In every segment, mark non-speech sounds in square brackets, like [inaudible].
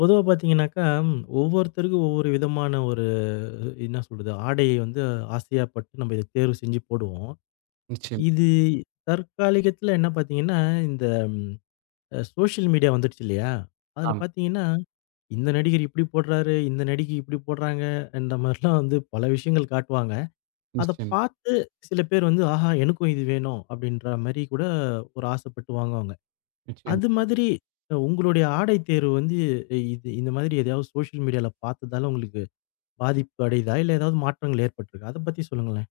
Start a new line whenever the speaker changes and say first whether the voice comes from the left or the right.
left: பொதுவா பார்த்தீங்கன்னாக்கா, ஒவ்வொருத்தருக்கும் ஒவ்வொரு விதமான ஒரு என்ன சொல்றது? ஆடைய வந்து ஆசையா பட்டு நம்ம இத தேர்வு செஞ்சு போடுவோம்.
right: நிச்சயமா.
left: இது தற்காலிகத்துல என்ன பார்த்தீங்கன்னா, இந்த சோஷியல் மீடியா வந்துடுச்சு இல்லையா? அதுல
right: ஆமா.
left: பார்த்தீங்கன்னா, இந்த நடிகர் இப்படி போடுறாரு, இந்த நடிகை இப்படி போடுறாங்க என்ற மாரிலாம் வந்து பல விஷயங்கள் காட்டுவாங்க. அத
right: நிச்சயம்,
left: பார்த்து சில பேர் வந்து, "ஆஹா! எனக்கும் இது வேணும்." அப்படின்ற மாரி கூட ஒரு ஆசைப்பட்டு வாங்குவாங்க. அது
right: நிச்சயமா.
left: மாதிரி உங்களுடைய ஆடை தேர்வு வந்து இது இந்த மாதிரி எதையாவது சோசியல் மீடியால பார்த்ததால உங்களுக்கு பாதிப்பு அடையுதா? இல்ல ஏதாவது மாற்றங்கள் ஏற்பட்டிருக்கா? அத பத்தி சொல்லுங்களேன்.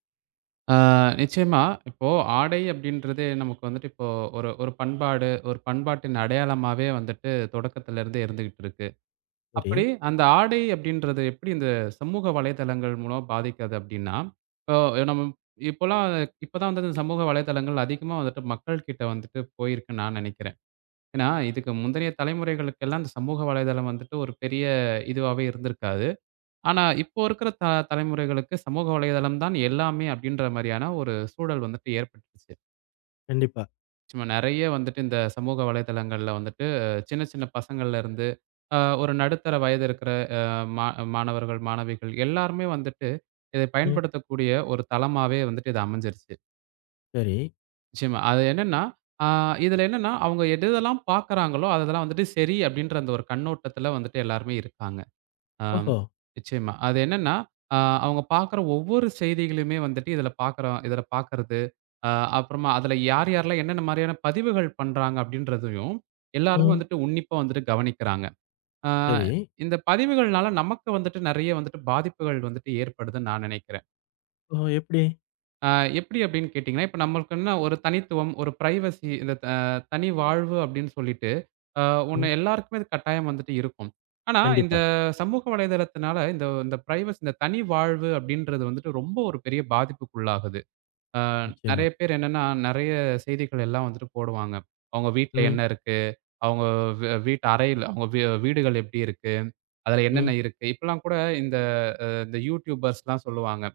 right: ஆ நிச்சயமா. இப்போ ஆடை அப்படின்றதே நமக்கு வந்துட்டு இப்போ ஒரு ஒரு பண்பாடு, ஒரு பண்பாட்டின் அடையாளமாவே வந்துட்டு தொடக்கத்துல இருந்தே இருந்துகிட்டு இருக்கு.
left: சரி.
right: அப்படி அந்த ஆடை அப்படின்றது எப்படி இந்த சமூக வலைதளங்கள் மூலம் பாதிக்குது அப்படின்னா, இப்போ நம்ம இப்போலாம் இப்பதான் வந்து இந்த சமூக வலைதளங்கள் அதிகமா வந்துட்டு மக்கள் கிட்ட வந்துட்டு போயிருக்குன்னு நான் நினைக்கிறேன். ஏன்னா, இதுக்கு முந்தைய தலைமுறைகளுக்கெல்லாம் இந்த சமூக வலைதளம் வந்துட்டு ஒரு பெரிய இதுவாவே இருந்திருக்காது. ஆனா, இப்போ இருக்கிற தலைமுறைகளுக்கு சமூக வலைதளம் தான் எல்லாமே அப்படின்ற மாரியான ஒரு சூழல் வந்துட்டு ஏற்பட்டுருச்சு.
left: கண்டிப்பா.
right: சும்மா நெறைய வந்துட்டு இந்த சமூக வலைதளங்கள்ல வந்துட்டு சின்ன சின்ன பசங்கள்ல இருந்து, ஒரு நடுத்தர வயது இருக்கிற மா மாணவர்கள், மாணவிகள் எல்லாருமே வந்துட்டு இதை
left: ம்.
right: பயன்படுத்தக்கூடிய ஒரு தளமாவே வந்துட்டு இது அமைஞ்சிருச்சு.
left: சரி.
right: நிச்சயமா. அது என்னன்னா, அ இதுல என்னன்னா அவங்க எது எதெல்லாம் பார்க்குறாங்களோ, அதெல்லாம் வந்துட்டு சரி அப்படின்ற அந்த ஒரு கண்ணோட்டத்துல வந்துட்டு எல்லாருமே இருக்காங்க. ஆம்.
left: ஓஹோ!
right: நிச்சயமா. அது என்னன்னா, அ அவங்க பார்க்குற ஒவ்வொரு செய்திகளுமே வந்துட்டு இதில பார்க்குறோம் இதில பார்க்கறது, அ அப்புறமா அதில யார் யாரெல்லாம் என்னென்ன மாரியான பதிவுகள் பண்றாங்க அப்படின்றதையும், எல்லாருமே
left: ம்.
right: வந்துட்டு உன்னிப்பா வந்துட்டு கவனிக்கிறாங்க. அ
left: சரி.
right: இந்த பதிவுகள்னால நமக்கு வந்துட்டு நெறைய வந்துட்டு பாதிப்புகள் வந்துட்டு ஏற்படுதுன்னு நான் நினைக்கிறேன்.
left: ஓஹோ! எப்படி?
right: ஆ எப்படி அப்படின்னு கேட்டிங்கன்னா, இப்ப நம்மளுக்கு என்ன ஒரு தனித்துவம், ஒரு பிரைவசி இந்த தனி வாழ்வு அப்படின்னு சொல்லிட்டு, அ ஒண்ணு
left: ம்.
right: எல்லாருக்குமே அது கட்டாயம் வந்துட்டு இருக்கும். ஆனா, இந்த
left: கண்டிப்பா.
right: சமூக வலைதளத்தினால இந்த இந்த பிரைவசி இந்த தனி வாழ்வு அப்படின்றது வந்துட்டு ரொம்ப ஒரு பெரிய பாதிப்புக்குள்ளாகுது. அ
left: நிச்சயமா.
right: நெறைய பேர் என்னன்னா, நெறைய செய்திகள் எல்லாம் வந்துட்டு போடுவாங்க. அவங்க வீட்ல
left: ம்.
right: என்ன இருக்கு? அவங்க வீட்டு அறையில அவங்க வீடுகள் எப்படி இருக்கு? அதுல என்னென்ன
left: ம்.
right: இருக்கு? இப்பலாம் கூட இந்த இந்த யூடியூபர்ஸ்லாம் சொல்லுவாங்க.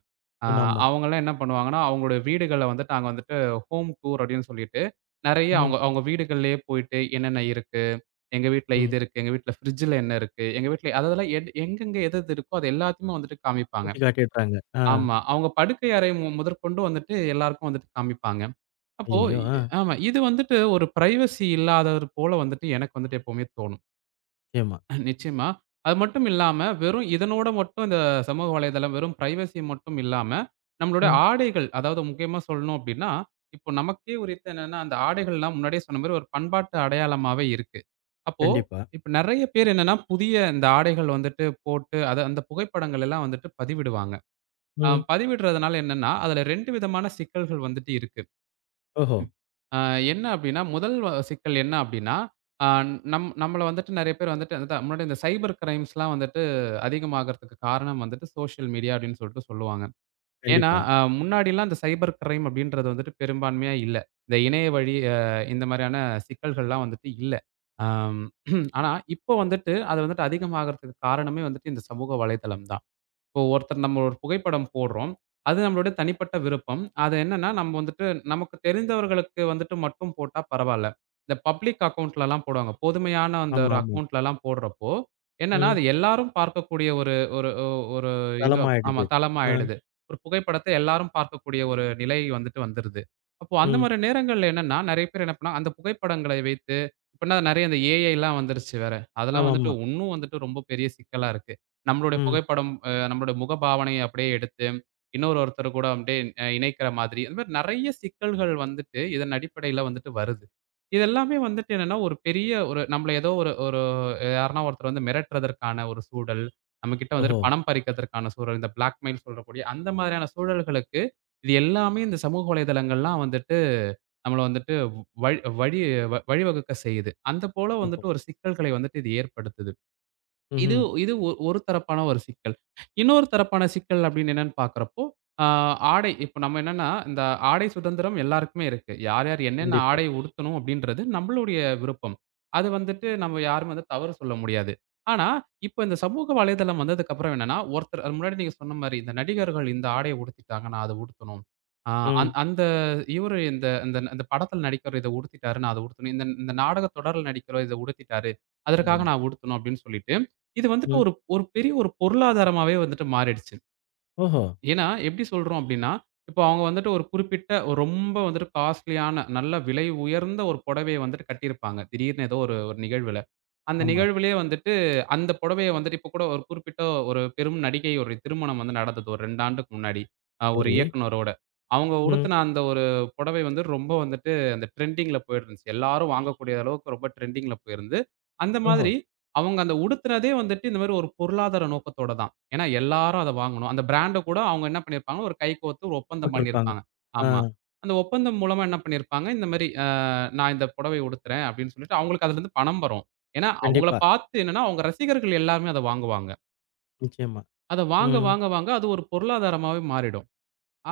right: அ
left: ஆமாமா.
right: அவங்கலாம் என்ன பண்ணுவாங்கன்னா, அவங்களுடைய வீடுகள வந்துட்டு நாங்க வந்துட்டு ஹோம் டூர் அப்படின்னு சொல்லிட்டு, நெறைய
left: ம்.
right: அவங்க அவங்க வீடுகள்லயே போயிட்டு என்னென்ன இருக்கு? எங்க வீட்ல இது
left: ம்.
right: இருக்கு. எங்க வீட்ல ஃப்ரிட்ஜ்ல என்ன இருக்கு? எங்க வீட்ல அதெல்லாம் எங்கெங்க எது எது இருக்கோ அது எல்லாத்தையுமே வந்துட்டு காமிப்பாங்க.
left: சுத்தி காட்டிடுறாங்க. ஆ.
right: ஆமா. அவங்க படுக்கை அறை முதற்கொண்டு வந்துட்டு எல்லாருக்கும் வந்துட்டு காமிப்பாங்க. அப்போ
left: ஐயய்யோ! ஆ.
right: ஆமா. இது வந்துட்டு ஒரு பிரைவசி இல்லாதது போல வந்துட்டு எனக்கு வந்துட்டு எப்பவுமே தோணும்.
left: நிச்சயமா.
right: நிச்சயமா. அது மட்டும் இல்லாம, வெறும் இதனோட மட்டும் இந்த சமூக வலைதளம் வெறும் பிரைவசி மட்டும் இல்லாம, நம்மளுடைய
left: ம்.
right: ஆடைகள் அதாவது முக்கியமா சொல்லணும் அப்டின்னா, இப்போ நமக்கே உரித்த என்னன்னா, அந்த ஆடைகள்லாம் முன்னாடியே சொன்ன மாரி ஒரு பண்பாட்டு அடையாளமாவே இருக்கு. அப்போ
left: கண்டிப்பா.
right: இப்ப நெறைய பேர் என்னன்னா, புதிய இந்த ஆடைகள் வந்துட்டு போட்டு, அத அந்த புகைப்படங்கள் எல்லாம் வந்துட்டு பதிவிடுவாங்க.
left: ம்.
right: பதிவிடுறதுனால என்னன்னா, அதுல 2 விதமான சிக்கல்கள் வந்துட்டு இருக்கு.
left: ஓஹோ!
right: ம். அ என்ன அப்டின்னா, முதல் சிக்கல் என்ன அப்டின்னா, அ நம்மள வந்துட்டு நெறைய பேர் வந்துட்டு அதுதான் முன்னாடி இந்த சைபர் கிரைம்ஸ்லாம் வந்துட்டு அதிகமாகறதுக்கு காரணம் வந்துட்டு சோஷியல் மீடியா அப்டின்னு சொல்லிட்டு சொல்லுவாங்க. ஏன்னா,
left: கண்டிப்பா.
right: முன்னாடிலாம் இந்த சைபர் கிரைம் அப்டின்றது வந்துட்டு பெரும்பான்மையா இல்ல. இந்த இணைய வழி இந்த மாரியான சிக்கல்கள்லாம் வந்துட்டு இல்ல. அம் [clears throat] ஆனா, இப்போ வந்துட்டு அது வந்துட்டு அதிகமாகறதுக்கு காரணமே வந்துட்டு இந்த சமூக வலைதளம் தான். இப்போ ஒருத்தர் நம்ம ஒரு புகைப்படம் போடுறோம். அது நம்மளுடைய தனிப்பட்ட விருப்பம். அது என்னன்னா, நம்ம வந்துட்டு நமக்கு தெரிந்தவர்களுக்கு வந்துட்டு மட்டும் போட்டா பரவால்ல. இந்த பப்ளிக் அக்கவுண்ட்லலாம் போடுவாங்க. பொதுமையான அந்த ஒரு
left: ஆமாமா.
right: அக்கவுண்ட்லலாம் போடுறப்போ, என்னன்னா
left: ம்.
right: அது எல்லாரும் பார்க்கக்கூடிய ஒரு ஒரு ஒ ஒரு இது ஆமா
left: தளமாயிடுது.
right: தளமா
left: ஆ.
right: ஆயிடுது. ஒரு புகைப்படத்த எல்லாரும் பார்க்கக்கூடிய ஒரு நிலை வந்துட்டு வந்துருது. அப்போ அந்த
left: ம்.
right: மாரி நேரங்கள்ல என்னன்னா, நெறைய பேர் என்ன பண்ணா, அந்த புகைப்படங்களை வைத்து இப்பன்னா நெறைய இந்த ஏஐலாம் வந்துருச்சு வேற. அதெல்லாம் வந்துட்டு
left: ஆமாமா.
right: உன்னும் வந்துட்டு ரொம்ப பெரிய சிக்கலா இருக்கு. நம்மளுடைய
left: ம்.
right: புகைப்படம், நம்மளுடைய முகபாவனைய அப்படியே எடுத்து, இன்னொரு ஒருத்தர் கூட அப்படியே இணைக்கிற மாதிரி, அது மாரி நெறைய சிக்கல்கள் வந்துட்டு, இதன் அடிப்படையில வந்துட்டு வருது. இது எல்லாமே வந்துட்டு என்னன்னா, ஒரு பெரிய ஒரு நம்மள ஏதோ ஒரு ஒரு யாருன்னா ஒருத்தர் வந்து மிரட்டுறதற்கான ஒரு சூழல், நம்மகிட்ட
left: ஓஹோ!
right: வந்துட்டு பணம் பறிக்கிறதற்கான சூழல், இந்த பிளாக்மெயில் சொல்லக்கூடிய அந்த மாதிரியான சூழல்களுக்கு, இது எல்லாமே இந்த சமூக வலைதளங்கள்லாம் வந்துட்டு நம்மள வந்துட்டு வழி வழி வ- வழிவகுக்க செய்யுது. அந்த போல
left: ஓ!
right: வந்துட்டு ஒரு சிக்கல்களை வந்துட்டு இது ஏற்படுத்துது. இது
left: ம்ஹ்ம்.
right: இது ஒரு தரப்பான ஒரு சிக்கல். இன்னொரு தரப்பான சிக்கல் அப்படின்னு என்னன்னு பார்க்கிறப்போ, ஆ ஆடை இப்ப நம்ம என்னன்னா, இந்த ஆடை சுதந்திரம் எல்லாருக்குமே இருக்கு. யார் யார் என்னென்ன
left: கண்டிப்பா.
right: ஆடை உடுத்தணும் அப்படின்றது நம்மளுடைய விருப்பம். அது வந்துட்டு நம்ம யாரும் வந்து தவறு சொல்ல முடியாது. ஆனா, இப்ப இந்த சமூக வலைதளம் வந்ததுக்கப்புறம் என்னன்னா, ஒருத்தர் அது முன்னாடி நீங்க சொன்ன மாரி, இந்த நடிகர்கள் இந்த ஆடைய உடுத்திட்டாங்க, நான் அத உடுத்தணும். ஆ அந்
left: ம்.
right: அந்த இவரு இந்த இந்த இந்த படத்துல நடிக்கிறவர் இத உடுத்திட்டாரு, நான் அத உடுத்தணும். இந்த இந்த நாடக தொடர்ல நடிக்கிறவர் இத உடுத்திட்டாரு, அதற்காக
left: ஆமாமா.
right: நான் உடுத்தணும் அப்படின்னு சொல்லிட்டு இது வந்துட்டு
left: ம்.
right: ஒரு ஒரு பெரிய ஒரு பொருளாதாரமாவே வந்துட்டு மாறிடுச்சு.
left: ஓஹோ!
right: ஏன்னா, எப்படி சொல்றோம் அப்படின்னா, இப்போ அவங்க வந்துட்டு ஒரு குறிப்பிட்ட ஒரு ரொம்ப வந்துட்டு காஸ்ட்லியான, நல்ல விலை உயர்ந்த ஒரு புடவைய வந்துட்டு கட்டியிருப்பாங்க. திடீர்னு ஏதோ ஒரு ஒரு நிகழ்வுல. அந்த
left: ஆமா.
right: நிகழ்விலேயே வந்துட்டு அந்த புடவைய வந்துட்டு இப்போ கூட ஒரு குறிப்பிட்ட ஒரு பெரும் நடிகை ஒரு திருமணம் வந்து நடந்தது ஒரு 2 ஆண்டுக்கு முன்னாடி. ஒரு
left: சரி.
right: இயக்குனரோட. அவங்க
left: ம்.
right: உடுத்தின அந்த ஒரு புடவை வந்து ரொம்ப வந்துட்டு அந்த ட்ரெண்டிங்கில போயிருந்துச்சு. எல்லாரும் வாங்கக்கூடிய அளவுக்கு ரொம்ப ட்ரெண்டிங்கில போயிருந்து. அந்த
left: ஓஹோ!
right: மாதிரி அவங்க அந்த உடுத்துனதே வந்துட்டு இந்த மாரி ஒரு பொருளாதார நோக்கத்தோட தான். ஏன்னா எல்லாரும் அத வாங்கணும். அந்த பிராண்ட கூட அவங்க என்ன பண்ணியிருப்பாங்கன்னா, ஒரு கைகோர்த்து ஒரு ஒப்பந்தம்
left: போட்டிருப்பாங்க.
right: பண்ணியிருப்பாங்க.
left: ஆ.
right: ஆமா. அந்த ஒப்பந்தம் மூலமா என்ன பண்ணியிருப்பாங்க, இந்த மாரி நான் இந்த புடவை உடுத்துறேன் அப்படின்னு சொல்லிட்டு அவங்களுக்கு அதுலருந்து பணம் வரும். ஏன்னா அவங்கள
left: கண்டிப்பா.
right: பார்த்து என்னன்னா, அவங்க ரசிகர்கள் எல்லாருமே அத வாங்குவாங்க.
left: நிச்சயமா.
right: அத வாங்க,
left: ம்.
right: வாங்க, வாங்க அது ஒரு பொருளாதாரமாவே மாறிடும்.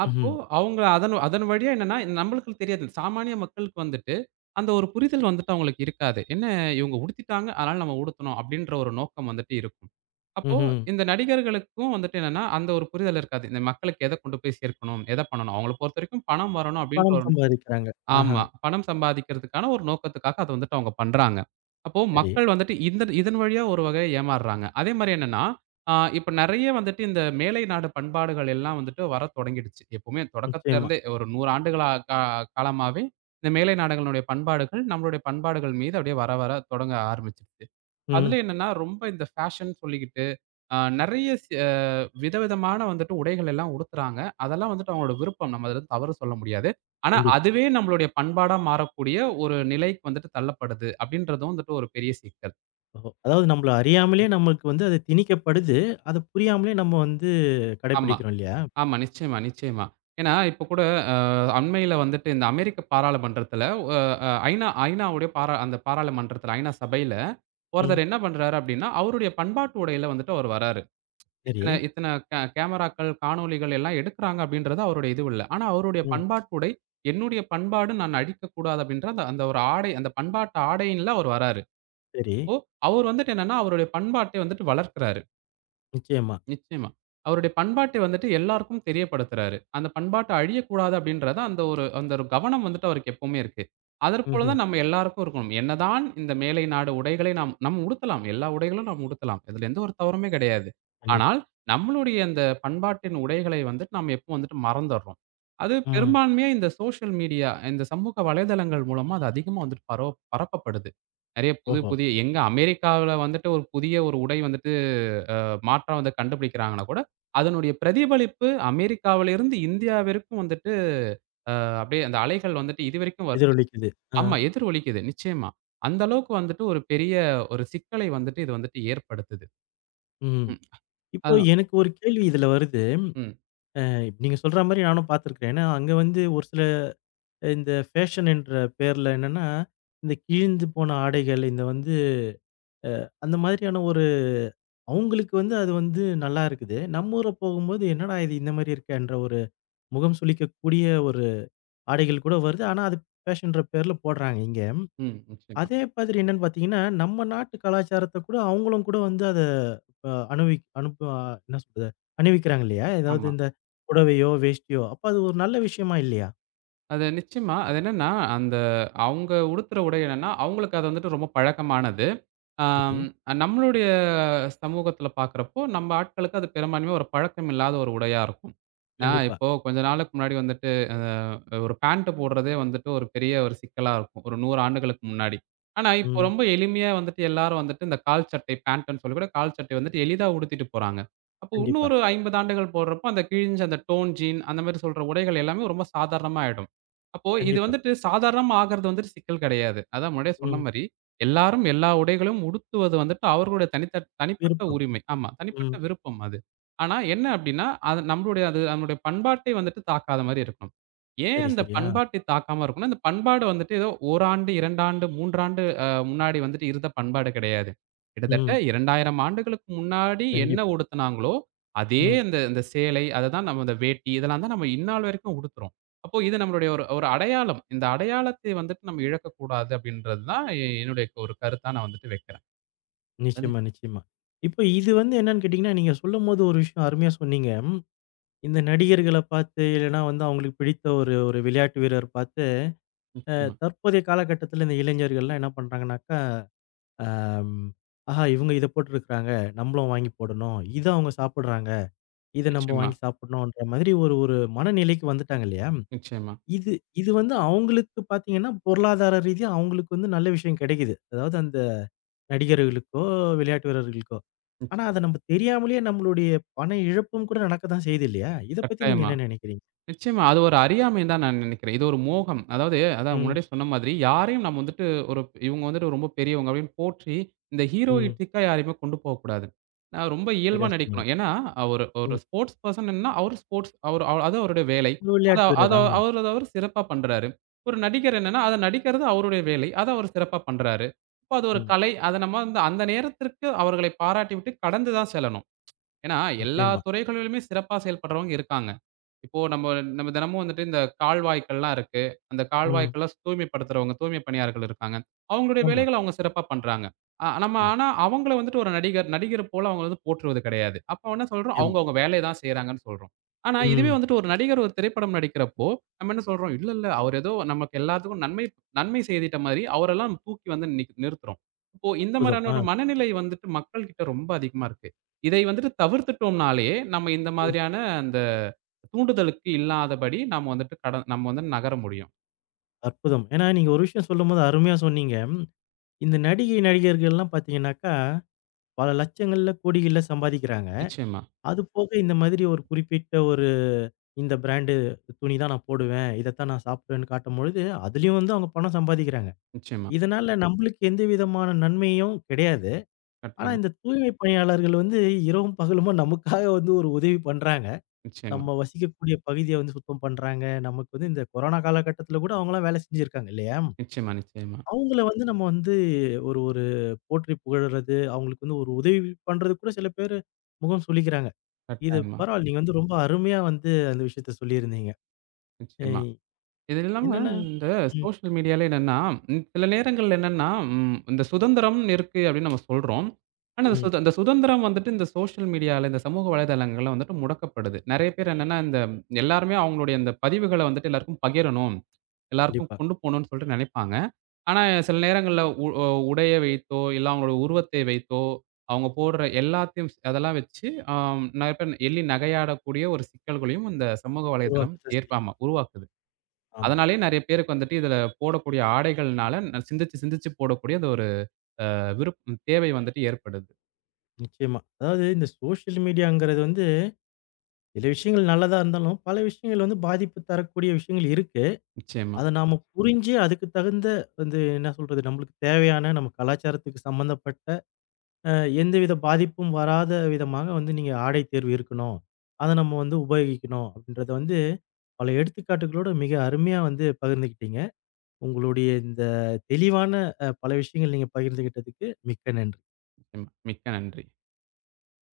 right: அப்போ
left: ம்ஹ்ம்.
right: அவங்க அதன் அதன் வழியா என்னன்னா, நம்மளுக்கு தெரியாது. சாமானிய மக்களுக்கு வந்துட்டு, அந்த ஒரு புரிதல் வந்துட்டு அவங்களுக்கு இருக்காது. என்ன இவங்க உடுத்திட்டாங்க, அதனால நம்ம உடுத்தணும் அப்டின்ற ஒரு நோக்கம் வந்துட்டு இருக்கும். அப்போ
left: ம்ஹ்ம்.
right: இந்த நடிகர்களுக்கும் வந்துட்டு என்னன்னா, அந்த ஒரு புரிதல் இருக்காது. இந்த மக்களுக்கு எத கொண்டு போய் சேர்க்கணும், எத பண்ணணும். அவங்கள பொறுத்தவரைக்கும் பணம் வரணும் அப்டின்ற
left: பணம்
right: ஒரு
left: சம்பாதிக்கிறாங்க. ஆஹா.
right: ஆமா. பணம் சம்பாதிக்கிறதுக்கான ஒரு நோக்கத்துக்காக அத வந்துட்டு அவங்க பண்றாங்க. அப்போ
left: சரி.
right: மக்கள் வந்துட்டு இந்த இதன் வழியா ஒரு வகையா ஏமாறுறாங்க. அதே மாரி என்னன்னா, இப்ப நெறைய வந்துட்டு இந்த மேலை நாடு பண்பாடுகள் எல்லாம் வந்துட்டு வரத் தொடங்கிடுச்சு. எப்பவுமே தொடக்கத்துல
left: நிச்சயமா.
right: இருந்தே ஒரு 100 ஆண்டுகளா காலமாவே இந்த மேலை நாடுகளுடைய பண்பாடுகள், நம்மளுடைய பண்பாடுகள் மீது அப்படியே வர வர தொடங்க ஆரம்பிச்சுடுச்சு. அதுல
left: ம்.
right: என்னன்னா, ரொம்ப இந்த ஃபேஷன் சொல்லிக்கிட்டு, ஆ நெறைய சி விதவிதமான வந்துட்டு உடைகள் எல்லாம் உடுத்துறாங்க. அதெல்லாம் வந்துட்டு அவங்களோட விருப்பம். நம்ம அதுல தவறு சொல்ல முடியாது. ஆனா,
left: கண்டிப்பா.
right: அதுவே நம்மளுடைய பண்பாடா மாறக்கூடிய ஒரு நிலைக்கு வந்துட்டு தள்ளப்படுது அப்படின்றதும் வந்துட்டு ஒரு பெரிய சிக்கல்.
left: ஓஹோ! அதாவது நம்மள அறியாமலே நமக்கு வந்து அது திணிக்கப்படுது. அத புரியாமலே நம்ம வந்து
right: ஆமா,
left: கடைப்பிடிக்கிறோம் இல்லையா?
right: ஆமா. நிச்சயமா, நிச்சயமா. ஏன்னா, இப்போ கூட அ அண்மையில வந்துட்டு இந்த அமெரிக்க பாராளுமன்றத்துல அ அ ஐநாவுடைய அந்த பாராளுமன்றத்துல ஐநா சபையில
left: ம்.
right: ஒருத்தர் என்ன பண்றாரு அப்படின்னா, அவருடைய பண்பாட்டு உடையில வந்துட்டு அவர் வராரு.
left: சரி.
right: இத்தன இத்தன கேமராக்கள், காணொளிகள் எல்லாம் எடுக்குறாங்க அப்படின்றது அவருடைய இது இல்ல. ஆனா அவருடைய
left: ம்.
right: பண்பாட்டு உடை, என்னுடைய பண்பாடு நான் அழிக்கக்கூடாது அப்படின்ற அந்த அந்த ஒரு ஆடை, அந்த பண்பாட்டு ஆடையின்ல அவர் வராரு.
left: சரி.
right: அப்போ அவர் வந்துட்டு என்னன்னா, அவருடைய பண்பாட்டை வந்துட்டு வளர்க்கிறாரு.
left: நிச்சயமா.
right: நிச்சயமா. அவருடைய பண்பாட்டை வந்துட்டு எல்லாருக்கும் தெரியப்படுத்துறாரு. அந்த பண்பாட்ட அழியக்கூடாது அப்படின்றத அந்த ஒரு கவனம் வந்துட்டு அவருக்கு எப்பவுமே இருக்கு. அதற்போல
left: ம்ஹ்ம்.
right: தான் நம்ம எல்லாருக்கும் இருக்கணும். என்னதான் இந்த மேலை நாடு உடைகளை நாம் நம்ம உடுத்தலாம். எல்லா உடைகளும் நாம் உடுத்தலாம். இதுல எந்த ஒரு தவறுமே கிடையாது.
left: கண்டிப்பா.
right: ஆனால் நம்மளுடைய அந்த பண்பாட்டின் உடைகளை வந்துட்டு நாம எப்போ வந்துட்டு மறந்தர்றோம். அது
left: ம்.
right: பெரும்பான்மையா இந்த சோஷியல் மீடியா, இந்த சமூக வலைதளங்கள் மூலமா அது அதிகமா வந்துட்டு பரப்பப்படுது. நெறைய புது
left: ஓஹோ!
right: புதிய எங்க அமெரிக்காவில வந்துட்டு ஒரு புதிய ஒரு உடை வந்துட்டு மாற்றம் வந்து கண்டுபிடிக்கிறாங்கன்னா கூட, அதனுடைய பிரதிபலிப்பு அமெரிக்காவிலிருந்து இந்தியாவிற்கும் வந்துட்டு அ அப்படியே அந்த அலைகள் வந்துட்டு இதுவரைக்கும் வருது.
left: எதிரொலிக்குது. ஆ.
right: ஆமா, எதிரொலிக்குது. நிச்சயமா. அந்த அளவுக்கு வந்துட்டு ஒரு பெரிய ஒரு சிக்கலை வந்துட்டு இது வந்துட்டு ஏற்படுத்துது.
left: ம்.
right: ம். அ
left: இப்போ எனக்கு ஒரு கேள்வி இதுல வருது.
right: ம்,
left: இப்ப நீங்க சொல்ற மாரி நானும் பார்த்துருக்கிறேன். ஏன்னா, அங்க வந்து ஒரு சில இந்த ஃபேஷன் என்ற பேர்ல என்னன்னா, இந்த கிழிந்து போன ஆடைகள், இந்த வந்து அ அந்த மாதிரியான ஒரு அவங்களுக்கு வந்து அது வந்து நல்லா இருக்குது. நம்ம ஊர போகும்போது என்னடா இது இந்த மாரி இருக்கேன்ற ஒரு முகம் சுளிக்கக்கூடிய ஒரு ஆடைகள் கூட வருது. ஆனா, அது ஃபேஷன்ற பேர்ல போடுறாங்க இங்க.
right: ம். நிச்சயமா.
left: அதே மாதிரி என்னன்னு பார்த்தீங்கன்னா, நம்ம நாட்டு கலாச்சாரத்த கூட அவங்களும் கூட வந்து அத அ அனுபவி அனுப என்ன சொல்றது? அணிவிக்கிறாங்க இல்லையா? ஏதாவது
right: ஆமா.
left: இந்த புடவையோ, வேஷ்டியோ அப்ப அது ஒரு நல்ல விஷயமா இல்லையா?
right: அது நிச்சயமா. அது என்னன்னா, அந்த அவங்க உடுத்துற உடை என்னன்னா, அவங்களுக்கு அது வந்துட்டு ரொம்ப பழக்கமானது.
left: இது.
right: ஆம் நம்மளுடைய சமூகத்தில பார்க்கிறப்போ, நம்ம ஆட்களுக்கு அது பெரும்பான்மையா ஒரு பழக்கம் இல்லாத ஒரு உடையா இருக்கும். நான்
left: கண்டிப்பா.
right: இப்போ கொஞ்ச நாளுக்கு முன்னாடி வந்துட்டு ஒரு பேண்ட் போடுறதே வந்துட்டு ஒரு பெரிய ஒரு சிக்கலா இருக்கும். ஒரு 100 ஆண்டுகளுக்கு முன்னாடி. ஆனா, இப்போ
left: ம்.
right: ரொம்ப எளிமையா வந்துட்டு எல்லாரும் வந்துட்டு இந்த கால் சட்டை பேண்ட்டுன்னு சொல்லி கூட கால் சட்டை வந்துட்டு எளிதா உடுத்திட்டு போறாங்க. அப்போ இன்னும்
left: கண்டிப்பா,
right: ஒரு 50 ஆண்டுகள் போடுறப்போ, அந்த கிழிஞ்ச அந்த டோன் ஜீன் அந்த மாரி சொல்ற உடைகள் எல்லாமே ரொம்ப சாதாரணமா ஆயிடும். அப்போ இது
left: கண்டிப்பா.
right: வந்துட்டு சாதாரணமா ஆகுறது வந்துட்டு சிக்கல் கிடையாது. அதான் முன்னாடியே சொன்ன
left: ம்.
right: மாரி, எல்லாரும் எல்லா உடைகளும் உடுத்துவது வந்துட்டு அவர்களுடைய தனித்த தனிப்பட்ட
left: விருப்பம்.
right: உரிமை. ஆமா, தனிப்பட்ட
left: ம்.
right: விருப்பம் அது. ஆனா என்ன அப்டின்னா, அது நம்மளுடைய பண்பாட்டை வந்துட்டு தாக்காத மாரி இருக்கணும். ஏன்
left: சரி,
right: அந்த
left: சரி. ஆ.
right: பண்பாட்டை தாக்காம இருக்கும்னா, அந்த பண்பாடு வந்துட்டு ஏதோ 1 ஆண்டு, 2 ஆண்டு, 3 ஆண்டு முன்னாடி வந்துட்டு இருந்த பண்பாடு கிடையாது. கிட்டத்தட்ட
left: ம்.
right: 2000 ஆண்டுகளுக்கு முன்னாடி என்ன
left: கண்டிப்பா.
right: உடுத்துனாங்களோ, அதே
left: ம்.
right: அந்த அந்த சேலை, அததான் நம்ம அந்த வேட்டி இதெல்லாம் தான் நம்ம இந்நாள் வரைக்கும் உடுத்துறோம். அப்போ இது நம்மளுடைய ஒரு ஒரு அடையாளம். இந்த அடையாளத்தை வந்துட்டு நம்ம இழக்கக்கூடாது அப்படின்றது தான் என்னுடைய ஒரு கருத்தா நான் வந்துட்டு வைக்கிறேன். அது
left: நிச்சயமா, நிச்சயமா. இப்ப இது வந்து என்னன்னு கேட்டீங்கன்னா, நீங்க சொல்லும்போது ஒரு விஷயம் அருமையா சொன்னீங்க. இந்த நடிகர்கள பார்த்து, இல்லன்னா வந்து அவங்களுக்கு பிடித்த ஒரு ஒரு விளையாட்டு வீரர் பார்த்து, அ
right: நிச்சயமா.
left: தற்போதைய காலகட்டத்தில இந்த இளைஞர்கள்லாம் என்ன பண்றாங்கன்னாக்கா, அம் ஆஹா! இவங்க இத போட்டுருக்கிறாங்க. நம்மளும் வாங்கி போடணும். இத அவங்க சாப்பிடுறாங்க. இத நம்ம
right: நிச்சயமா,
left: வாங்கி சாப்பிடணுன்ற மாதிரி ஒரு ஒரு மனநிலைக்கு வந்துட்டாங்க இல்லையா?
right: நிச்சயமா,
left: இது இது வந்து அவங்களுக்கு பார்த்தீங்கன்னா, பொருளாதார ரீதியா அவங்களுக்கு வந்து நல்ல விஷயம் கிடைக்குது. அதாவது அந்த நடிகர்களுக்கோ, விளையாட்டு வீரர்களுக்கோ. ஆனா,
right: நிச்சயமா.
left: அத நம்ம தெரியாமலேயே நம்மளுடைய பண இழப்பும் கூட நடக்க தான் செய்யுது இல்லையா? இத பத்தி நீங்க
right: கட்டாயமா.
left: என்ன நினைக்கிறீங்க?
right: நிச்சயமா. அது ஒரு அறியாமைன்னு தான் நான் நினைக்கிறேன். இது ஒரு மோகம். அதாவது அதான்
left: ம்,
right: முன்னாடியே சொன்ன மாதிரி, யாரையும் நம்ம வந்துட்டு ஒரு இவங்க வந்துட்டு ரொம்ப பெரியவங்க அப்படின்னு போற்றி, இந்த
left: ம்.
right: ஹீரோயிட்டிக்கா யாரையுமே கொண்டு போகக்கூடாது. நான் ரொம்ப இயல்பா
left: சரியா சொன்னீங்க.
right: நடிக்கணும். ஏன்னா, ஒரு ஒரு
left: ம்.
right: ஸ்போர்ட்ஸ் பர்சன்னா அவரு அது அவருடைய வேலை.
left: ஒரு
right: அத
left: விளையாட்டு
right: அத
left: வீரர். ஆமா.
right: அவரு அத அவரு சிறப்பா பண்றாரு. ஒரு நடிகர் என்னன்னா, அத நடிக்கிறது அவருடைய வேலை. அத அவர் சிறப்பா பண்றாரு. அப்ப அது ஒரு
left: ம்.
right: கலை. அத நம்ம வந்து அந்த நேரத்திற்கு அவர்களை பாராட்டி விட்டு கடந்து தான் செல்லணும். ஏன்னா, எல்லா
left: நிச்சயமா.
right: துறைகளிலுமே சிறப்பா செயல்படுறவங்க இருக்காங்க. இப்போ நம்ம நம்ம தினமும் வந்துட்டு இந்த கால்வாய்க்கள்லாம் இருக்கு. அந்த
left: ம்.
right: கால்வாய்க்கெல்லாம் தூய்மைப்படுத்துறவங்க, தூய்மை பணியாளர்கள் இருக்காங்க. அவங்களுடைய
left: ஆமா,
right: வேலைகள அவங்க சிறப்பா பண்றாங்க. நம்ம
left: ஆமா.
right: ஆனா அவங்கள வந்துட்டு ஒரு நடிகர் போல அவங்கள வந்து போற்றுவது கிடையாது. அப்ப என்ன சொல்றோம்?
left: நிச்சயமா.
right: அவங்க அவங்க வேலைய தான் செய்றாங்கன்னு சொல்றோம். ஆனா இதுவே
left: ம்.
right: வந்துட்டு ஒரு நடிகர் ஒரு திரைப்படம் நடிக்கிறப்போ, நம்ம என்ன சொல்றோம்? இல்ல, இல்ல அவர் ஏதோ நமக்கு எல்லாத்துக்கும் நன்மை நன்மை செய்திட்ட மாரி அவரெல்லாம் தூக்கி வந்து நிறுத்துறோம். இப்போ இந்த
left: அற்புதம்.
right: மாரியான
left: ஆ.
right: ஒரு மனநிலை வந்துட்டு மக்கள்கிட்ட ரொம்ப அதிகமா இருக்கு. இதை வந்துட்டு தவிர்த்துட்டோம்னாலே, நம்ம இந்த
left: ம்.
right: மாதிரியான அந்த தூண்டுதலுக்கு இல்லாதபடி நாம வந்துட்டு நம்ம வந்து நகர முடியும்.
left: அற்புதம். ஏன்னா, நீங்க ஒரு விஷயம் சொல்லும்போது அருமையா சொன்னீங்க. ம், இந்த நடிகை, நடிகர்கள்லாம் பார்த்தீங்கன்னாக்கா, பல லட்சங்கள்ல, கோடிகள்ல சம்பாதிக்கிறாங்க.
right: நிச்சயமா,
left: அது போக இந்த மாதிரி ஒரு குறிப்பிட்ட ஒரு இந்த பிராண்டு துணி தான் நான் போடுவேன். இதத்தான் நான் சாப்பிடுவேன்னு காட்டும்பொழுது, அதிலயும் வந்து அவங்க பணம் சம்பாதிக்கிறாங்க.
right: நிச்சயமா.
left: இதனால நம்மளுக்கு எந்த விதமான நன்மையும் கிடையாது. ஆனா
right: கட்டாயமா.
left: இந்த தூய்மை பணியாளர்கள் வந்து இரவும் பகலுமா நமக்காக வந்து ஒரு உதவி பண்றாங்க.
right: நிச்சயமா,
left: நம்ம வசிக்கக்கூடிய பகுதிய வந்து சுத்தம் பண்றாங்க. நமக்கு வந்து இந்த கொரோனா காலகட்டத்தில கூட அவங்கலாம் வேலை செஞ்சிருக்காங்க இல்லையா?
right: நிச்சயமா.
left: அவங்கள வந்து நம்ம வந்து ஒரு ஒரு போற்றி புகழ்றது, அவங்களுக்கு வந்து ஒரு உதவி பண்றது கூட சில பேரு முகம் சுளிக்கிறாங்க. இது
right: கட்டாயமா.
left: பரவால்ல. நீங்க வந்து ரொம்ப அருமையா வந்து அந்த விஷயத்த சொல்லியிருந்தீங்க. அ
right: நிச்சயமா. இது இல்லாம
left: என்னன்னா
right: இந்த
left: ம்,
right: சோஷியல் மீடியால என்னன்னா, சில நேரங்கள்ல என்னன்னா, இந்த சுதந்திரம் இருக்கு அப்படின்னு நம்ம சொல்றோம். ஆனா இந்த
left: ம்.
right: சுத இந்த சுதந்திரம் வந்துட்டு இந்த சோஷியல் மீடியால, இந்த சமூக வலைதளங்கள்ல வந்துட்டு முடக்கப்படுது. நெறைய பேர் என்னன்னா, எல்லாருமே அவங்களுடைய இந்த பதிவுகள வந்துட்டு எல்லாருக்கும் பகிரணும். எல்லாருக்கும்
left: கண்டிப்பா.
right: கொண்டு போணும்னு சொல்லிட்டு நெனைப்பாங்க. ஆனா, சில நேரங்கள்ல உ அ உடைய வைத்தோ, இல்ல அவங்களோட உருவத்தை வைத்தோ, அவங்க போடுற எல்லாத்தையும் அதெல்லாம் வச்சு அ நெறைய பேர் எள்ளி நகையாடக்கூடிய ஒரு சிக்கல்களையும் இந்த சமூக வலைதளம்
left: உருவாக்கத்தான் செய்யும்.
right: ஆமா உருவாக்குது.
left: ஆமா.
right: அதனாலேயே நெறைய பேருக்கு வந்துட்டு இதில போடக்கூடிய ஆடைகள்னால சிந்திச்சு சிந்திச்சு போடக்கூடிய அந்த ஒரு விருப் தேவை வந்துட்டு ஏற்படுது.
left: நிச்சயமா. அதாவது இந்த சோஷியல் மீடியாங்கிறது வந்து சில விஷயங்கள் நல்லதா இருந்தாலும், பல விஷயங்கள் வந்து பாதிப்பு தரக்கூடிய விஷயங்கள் இருக்கு.
right: நிச்சயமா,
left: அத நாம புரிஞ்சு அதுக்கு தகுந்த வந்து என்ன சொல்றது, நம்மளுக்கு தேவையான நம்ம கலாச்சாரத்துக்கு சம்மந்தப்பட்ட அ எந்தவித பாதிப்பும் வராத விதமாக வந்து நீங்க ஆடை தேர்வு இருக்கணும். அத நம்ம வந்து உபயோகிக்கணும். அப்படின்றத வந்து பல எடுத்துக்காட்டுகளோட மிக அருமையா வந்து பகிர்ந்துக்கிட்டீங்க. உங்களுடைய இந்த தெளிவான பல விஷயங்கள் நீங்க பகிர்ந்துகிட்டதுக்கு மிக்க நன்றி.
right: நிச்சயமா. மிக்க நன்றி.